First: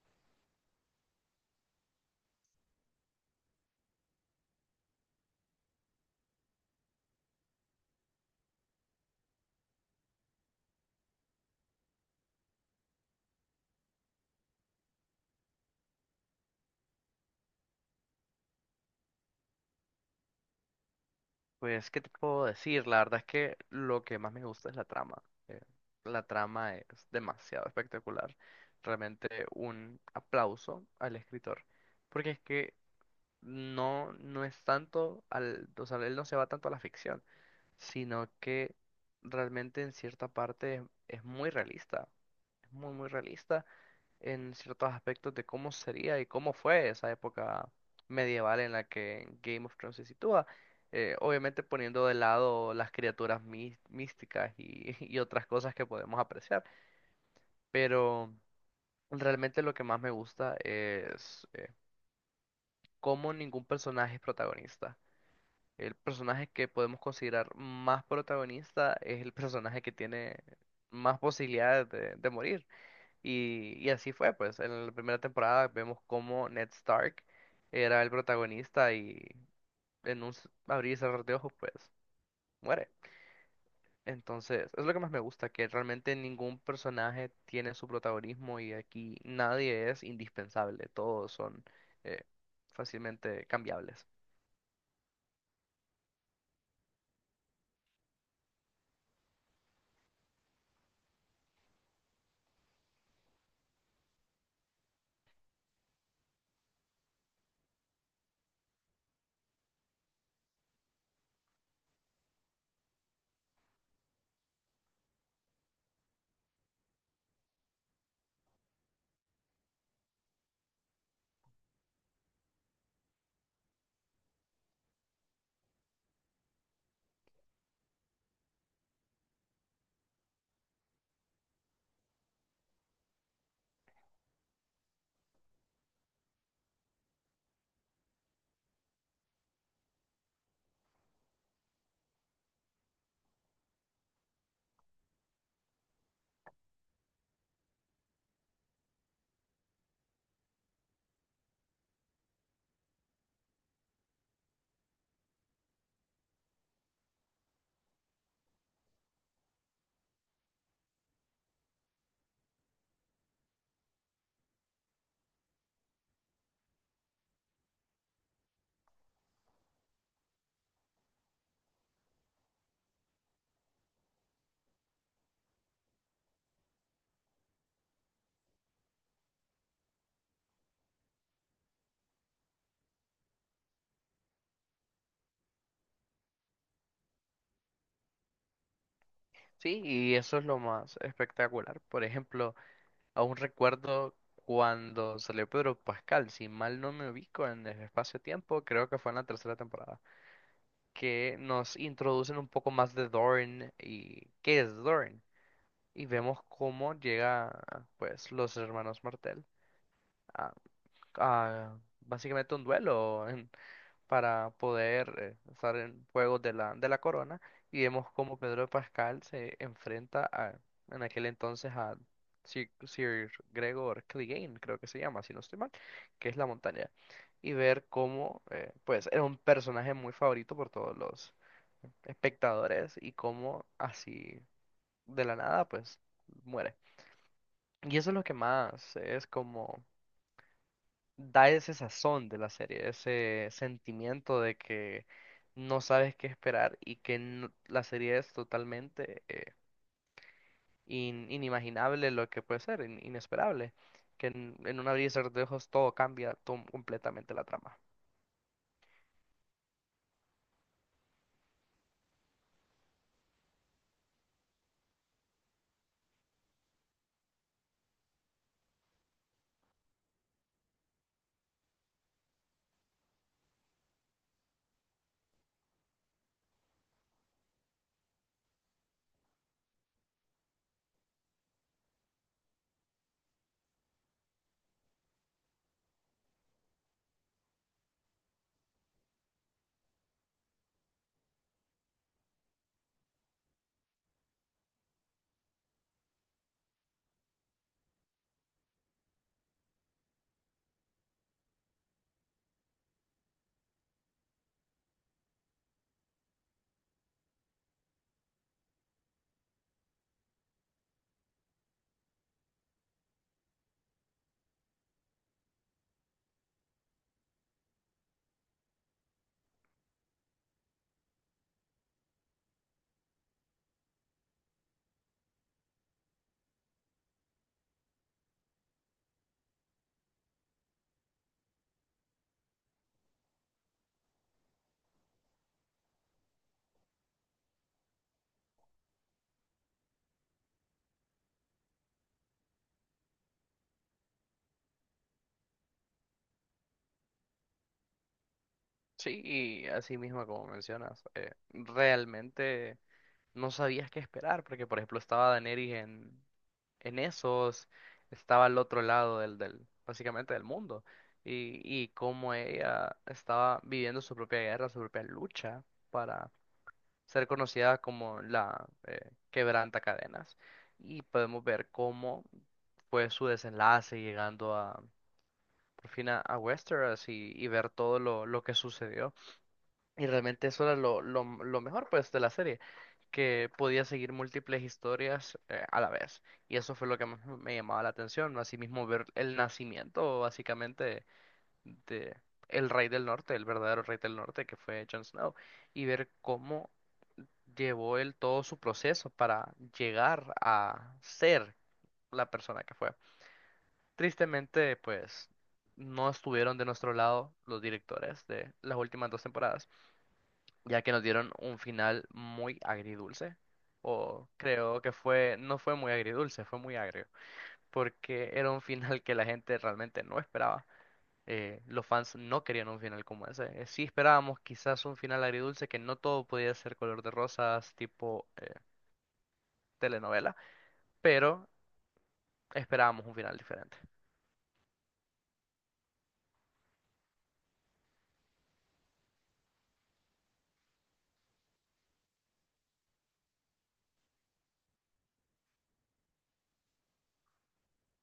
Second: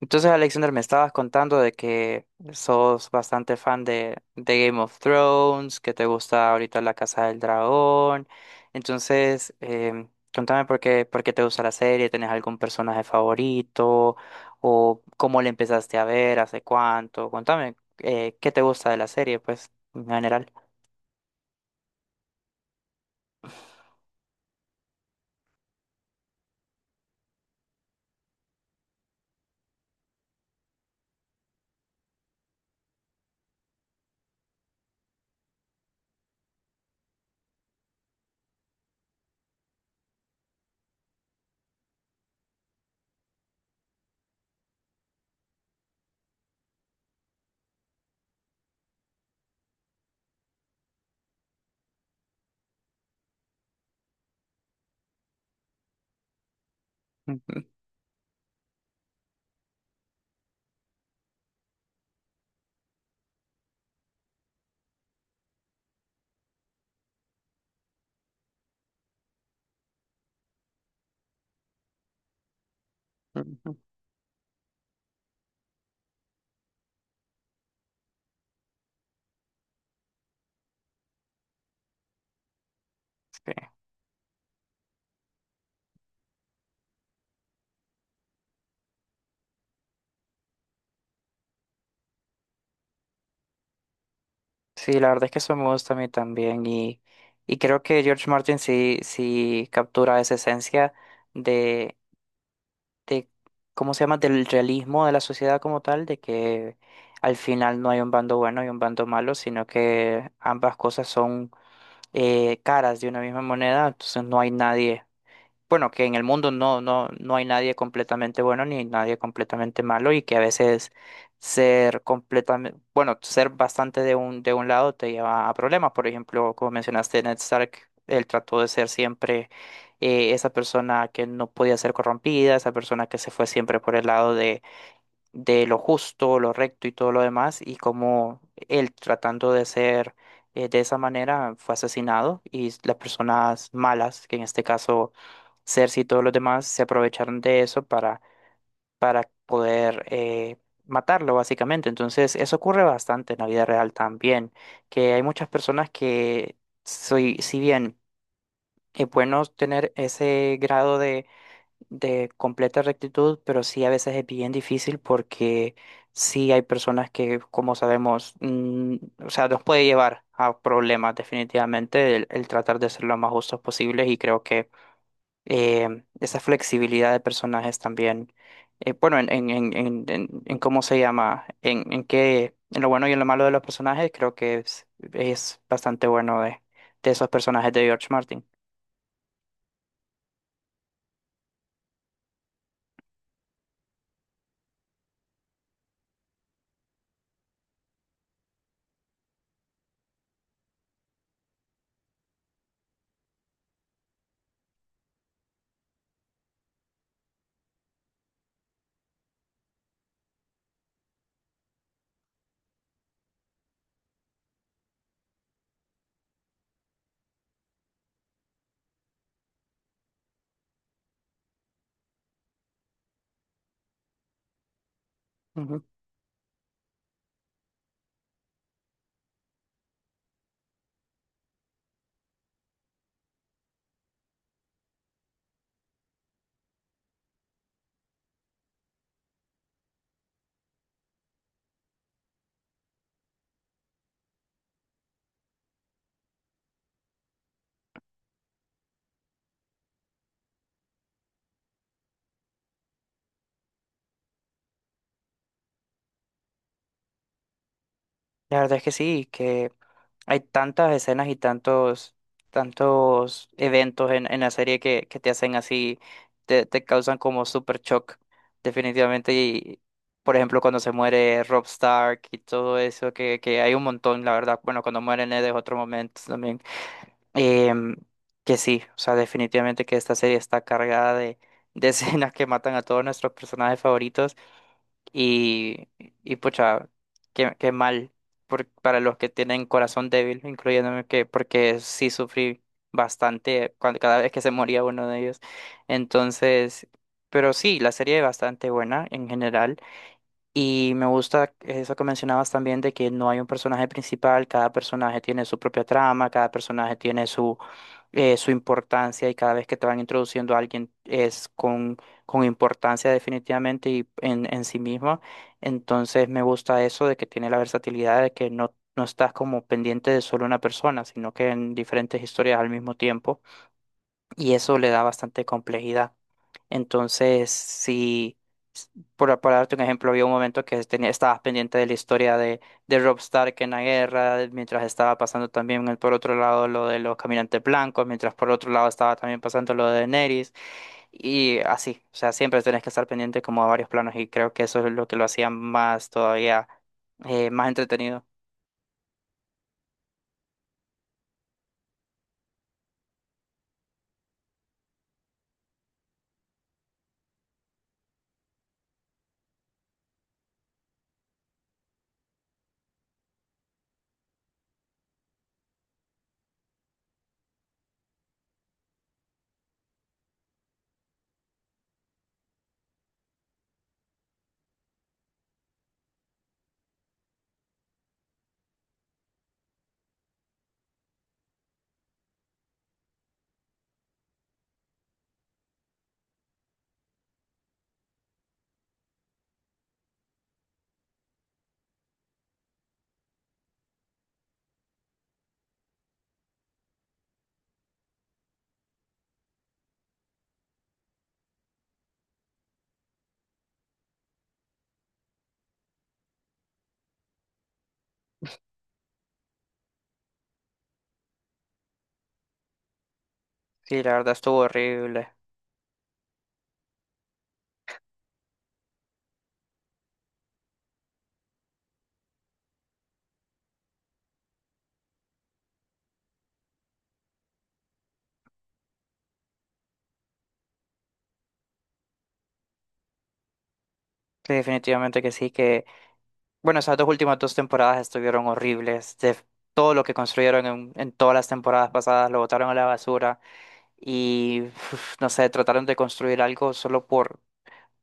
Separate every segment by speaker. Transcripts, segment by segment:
Speaker 1: Entonces, Alexander, me estabas contando de que sos bastante fan de Game of Thrones, que te gusta ahorita La Casa del Dragón. Entonces, em, Contame por qué te gusta la serie. ¿Tenés algún personaje favorito? ¿O cómo le empezaste a ver? ¿Hace cuánto? Contame, ¿qué te gusta de la serie, pues, en general?
Speaker 2: Pues, ¿qué te puedo decir? La verdad es que lo que más me gusta es la trama. eh, la trama es demasiado espectacular. Realmente un aplauso al escritor. Porque es que no, no es tanto al, o sea, él no se va tanto a la ficción, sino que realmente en cierta parte es muy realista. Es muy, muy realista en ciertos aspectos de cómo sería y cómo fue esa época medieval en la que Game of Thrones se sitúa. Obviamente poniendo de lado las criaturas místicas y, y otras cosas que podemos apreciar.
Speaker 1: Ujú,
Speaker 2: Pero realmente lo que más me gusta es cómo ningún personaje es protagonista. El personaje que podemos considerar más protagonista es el personaje que tiene más posibilidades de morir.
Speaker 1: ujú.
Speaker 2: Y así fue, pues, en la primera temporada vemos cómo Ned Stark era el protagonista y en un abrir y cerrar de ojos, pues, muere.
Speaker 1: Sí,
Speaker 2: Entonces, es lo que más me gusta, que realmente ningún personaje tiene su protagonismo y aquí nadie es indispensable, todos son eh, fácilmente cambiables.
Speaker 1: sí, la verdad es que eso me gusta a mí también, y creo que George Martin sí captura esa esencia de de, ¿cómo se llama? Del realismo de la sociedad como tal, de que al final no hay un bando bueno y un bando malo, sino que ambas cosas son caras de una misma moneda. Entonces no hay nadie bueno, que en el mundo no hay nadie completamente bueno ni nadie completamente malo, y que a veces ser completamente, bueno, ser bastante de un lado te lleva a problemas. Por ejemplo, como mencionaste, Ned Stark, él trató de ser siempre esa persona que no podía ser corrompida, esa persona que se fue siempre por el lado de lo justo, lo recto y todo lo demás, y como él tratando de ser de esa manera fue asesinado, y las personas malas, que en este caso Cersei y todos los demás, se aprovecharon de eso para poder matarlo básicamente. Entonces eso ocurre bastante en la vida real también, que hay muchas personas que, soy, si bien es bueno tener ese grado de completa rectitud, pero sí a veces es bien difícil porque sí hay personas que, como sabemos, o sea, nos puede llevar a problemas definitivamente el tratar de ser lo más justos posibles. Y creo que esa flexibilidad de personajes también, bueno, en cómo se llama, en lo bueno y en lo malo de los personajes, creo que es bastante bueno de esos personajes de George Martin.
Speaker 2: Sí, y eso es lo más espectacular. Por ejemplo, aún recuerdo cuando salió Pedro Pascal, si mal no me ubico en el espacio-tiempo, creo que fue en la tercera temporada, que nos introducen un poco más de Doran y qué es Doran. Y vemos cómo llega, pues, los hermanos Martell a, a básicamente un duelo para poder estar en juegos de la corona. Y vemos cómo Pedro de Pascal se enfrenta a, en aquel entonces a Sir Gregor Clegane, creo que se llama, si no estoy mal,
Speaker 1: Ujú.
Speaker 2: que es la montaña. Y ver cómo, pues, era un personaje muy favorito por todos los espectadores y cómo así de la nada pues muere. Y eso es lo que más es como da ese sazón de la serie, ese sentimiento de que no sabes qué esperar y que la serie es totalmente inimaginable lo que puede ser, inesperable, que en un abrir y cerrar de ojos todo cambia completamente la trama.
Speaker 1: La verdad es que sí, que hay tantas escenas y tantos, tantos eventos en la serie que te hacen así, te causan como super shock, definitivamente. Y, por ejemplo, cuando se muere Rob Stark y todo eso, que hay un montón, la verdad. Bueno, cuando muere Ned es otro momento también. Em, que sí, o sea, definitivamente que esta serie está cargada de escenas que matan a todos nuestros personajes favoritos. Y, y pucha, qué, qué mal para los que tienen corazón débil, incluyéndome, que porque sí sufrí bastante cuando, cada vez que se moría uno de ellos. Entonces, pero sí, la serie es bastante buena en general. Y me gusta eso que mencionabas también de que no hay un personaje principal, cada personaje tiene su propia trama, cada personaje tiene su, su importancia, y cada vez que te van introduciendo a alguien es con importancia definitivamente y en sí mismo. Entonces me gusta eso de que tiene la versatilidad de que no estás como pendiente de solo una persona, sino que en diferentes historias al mismo tiempo, y eso le da bastante complejidad. Entonces, si, s- por darte un ejemplo, había un momento que tenía, estabas pendiente de la historia de Robb Stark en la guerra, mientras estaba pasando también por otro lado lo de los caminantes blancos, mientras por otro lado estaba también pasando lo de Daenerys, y así, o sea, siempre tenés que estar pendiente como a varios planos, y creo que eso es lo que lo hacía más todavía, más entretenido.
Speaker 2: Sí, y así mismo como mencionas, realmente no sabías qué esperar, porque por ejemplo estaba Daenerys en, en esos, estaba al otro lado del, del, básicamente del mundo, y cómo ella estaba viviendo su propia guerra, su propia lucha para ser conocida como la quebranta cadenas, y podemos ver cómo fue su desenlace llegando a, por fin a Westeros y ver todo lo que sucedió. Y realmente eso era lo mejor pues de la serie, que podía seguir múltiples historias a la vez. Y eso fue lo que más me llamaba la atención, ¿no? Asimismo ver el nacimiento básicamente de el rey del norte, el verdadero rey del norte que fue Jon Snow, y ver cómo llevó él todo su proceso para llegar a ser la persona que fue. Tristemente, pues no estuvieron de nuestro lado los directores de las últimas dos temporadas ya que nos dieron un final muy agridulce.
Speaker 1: Sí, la
Speaker 2: O
Speaker 1: verdad estuvo
Speaker 2: creo que
Speaker 1: horrible.
Speaker 2: fue, no fue muy agridulce, fue muy agrio, porque era un final que la gente realmente no esperaba. Los fans no querían un final como ese. Sí esperábamos quizás un final agridulce, que no todo podía ser color de rosas, tipo telenovela, pero esperábamos un final diferente.
Speaker 1: Sí, definitivamente que sí. Bueno, esas dos últimas dos temporadas estuvieron horribles. De todo lo que construyeron en todas las temporadas pasadas lo botaron a la basura, y uf, no sé, trataron de construir algo solo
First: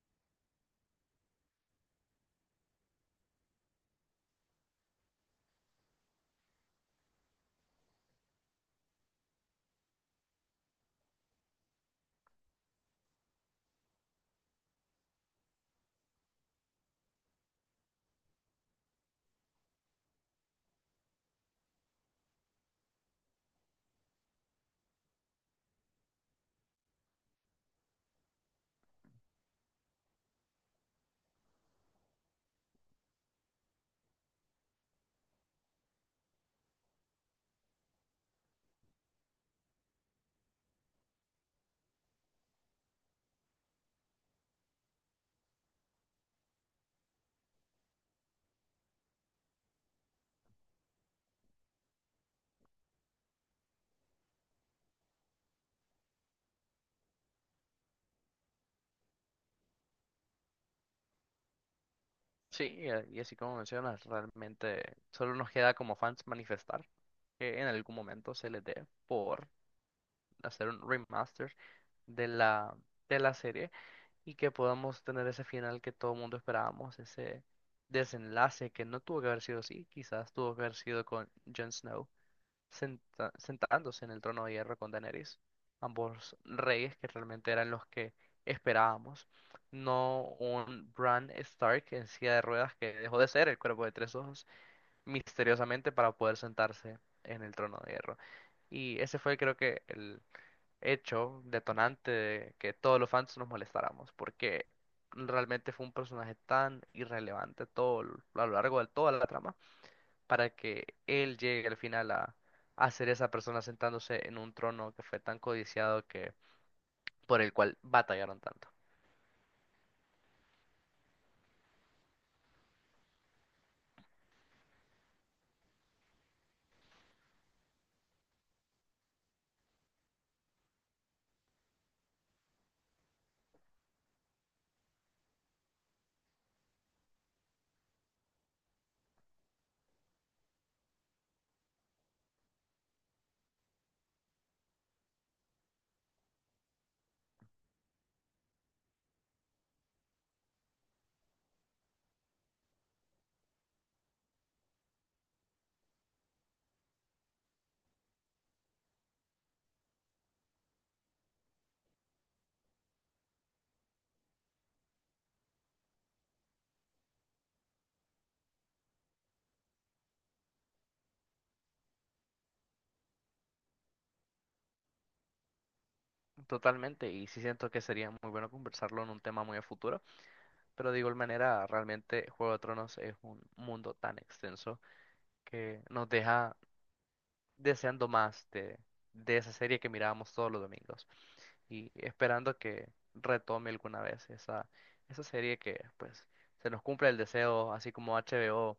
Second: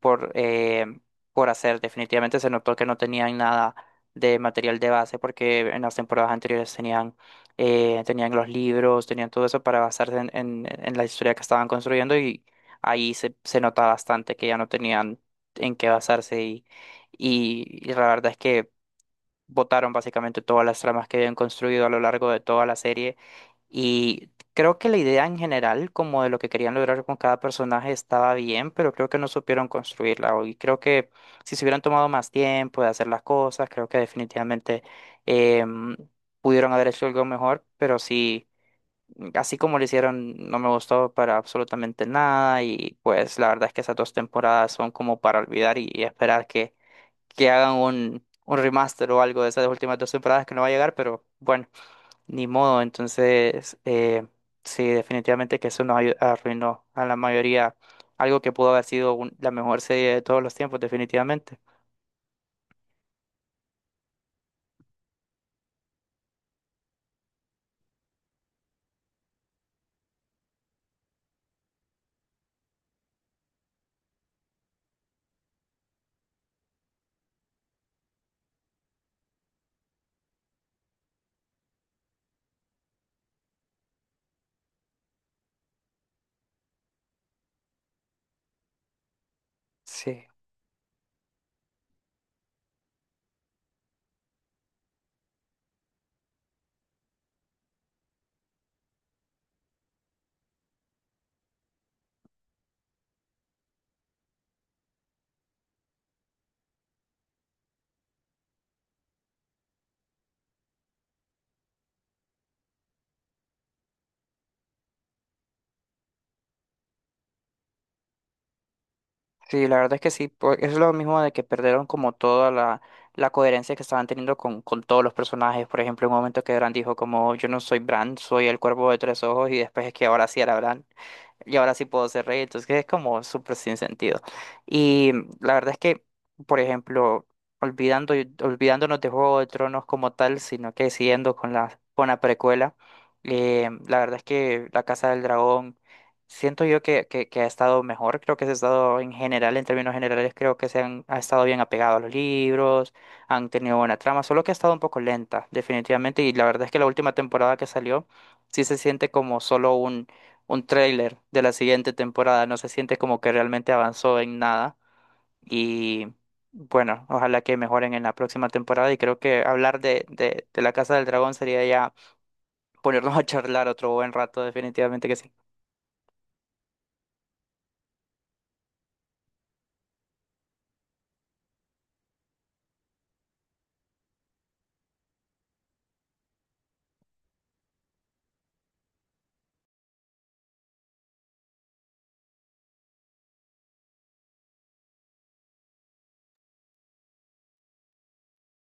Speaker 1: por eh, por hacer. Definitivamente se notó que no tenían nada de material de base, porque en las temporadas anteriores tenían tenían los libros, tenían todo eso para basarse en la historia que estaban construyendo, y ahí se, se nota bastante que ya no tenían en qué basarse, y, y la verdad es que botaron básicamente todas las tramas que habían construido a lo largo de toda la serie. Y creo que la idea en general, como de lo que querían lograr con cada personaje, estaba bien, pero creo que no supieron construirla. Y creo que si se hubieran tomado más tiempo de hacer las cosas, creo que definitivamente em, pudieron haber hecho algo mejor, pero sí. Así como lo hicieron, no me gustó para absolutamente nada, y pues la verdad es que esas dos temporadas son como para olvidar, y esperar que hagan un remaster o algo de esas últimas dos temporadas, que no va a llegar, pero bueno, ni modo. Entonces, sí, definitivamente que eso nos arruinó a la mayoría algo que pudo haber sido la mejor serie de todos los tiempos, definitivamente.
Speaker 2: Sí, y así como mencionas, realmente solo nos queda como fans manifestar que en algún momento se les dé por hacer un remaster de la, de la serie y que podamos tener ese final que todo el mundo esperábamos, ese desenlace que no tuvo que haber sido así, quizás tuvo que haber sido con Jon Snow sentándose en el trono de hierro con Daenerys, ambos reyes que realmente eran los que esperábamos,
Speaker 1: Sí,
Speaker 2: no un Bran Stark en silla de ruedas que dejó de ser el cuerpo de tres ojos misteriosamente para poder sentarse en el trono de hierro. Y ese fue creo que el hecho detonante de que todos los fans nos molestáramos, porque realmente fue un personaje tan irrelevante todo a lo largo de toda la trama, para que él llegue al final a ser esa persona sentándose en un trono que fue tan codiciado que por el cual batallaron tanto.
Speaker 1: sí, la verdad es que sí, es lo mismo de que perdieron como toda la, la coherencia que estaban teniendo con todos los personajes. Por ejemplo, en un momento que Bran dijo como yo no soy Bran, soy el cuervo de tres ojos, y después es que ahora sí era Bran, y ahora sí puedo hacer reír. Entonces es como súper sin sentido. Y la verdad es que, por ejemplo, olvidándonos de Juego de Tronos como tal, sino que siguiendo con la precuela, la verdad es que La Casa del Dragón, siento yo que ha estado mejor, creo que se ha estado en general, en términos generales, creo que se han ha estado bien apegado a los libros, han tenido buena trama, solo que ha estado un poco lenta, definitivamente, y la verdad es que la última temporada que salió, sí se siente como solo un tráiler de la siguiente temporada. No se siente como que realmente avanzó en nada. Y bueno, ojalá que mejoren en la próxima temporada. Y creo que hablar de la Casa del Dragón sería ya ponernos a charlar otro buen rato, definitivamente que sí.
Speaker 2: Totalmente, y sí siento que sería muy bueno conversarlo en un tema muy a futuro, pero de igual manera, realmente Juego de Tronos es un mundo tan extenso que nos deja deseando más de esa serie que mirábamos todos los domingos y esperando que retome alguna vez esa, esa serie que pues se nos cumpla el deseo, así como HBO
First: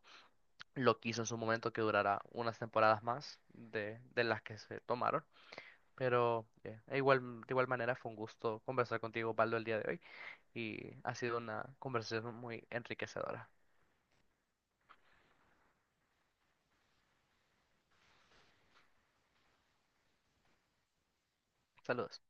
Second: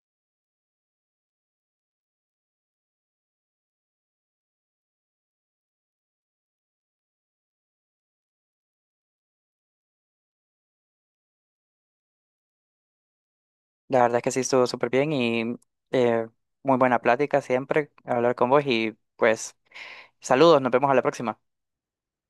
Speaker 2: lo quiso en su momento que durará unas temporadas más de las que se tomaron. Pero e igual, de igual manera fue un gusto conversar contigo, Baldo, el día de hoy y ha sido una conversación muy enriquecedora.
Speaker 1: La verdad es que sí estuvo súper bien y eh, muy buena plática siempre hablar con vos. Y pues saludos, nos vemos a la próxima.
Speaker 2: Saludos.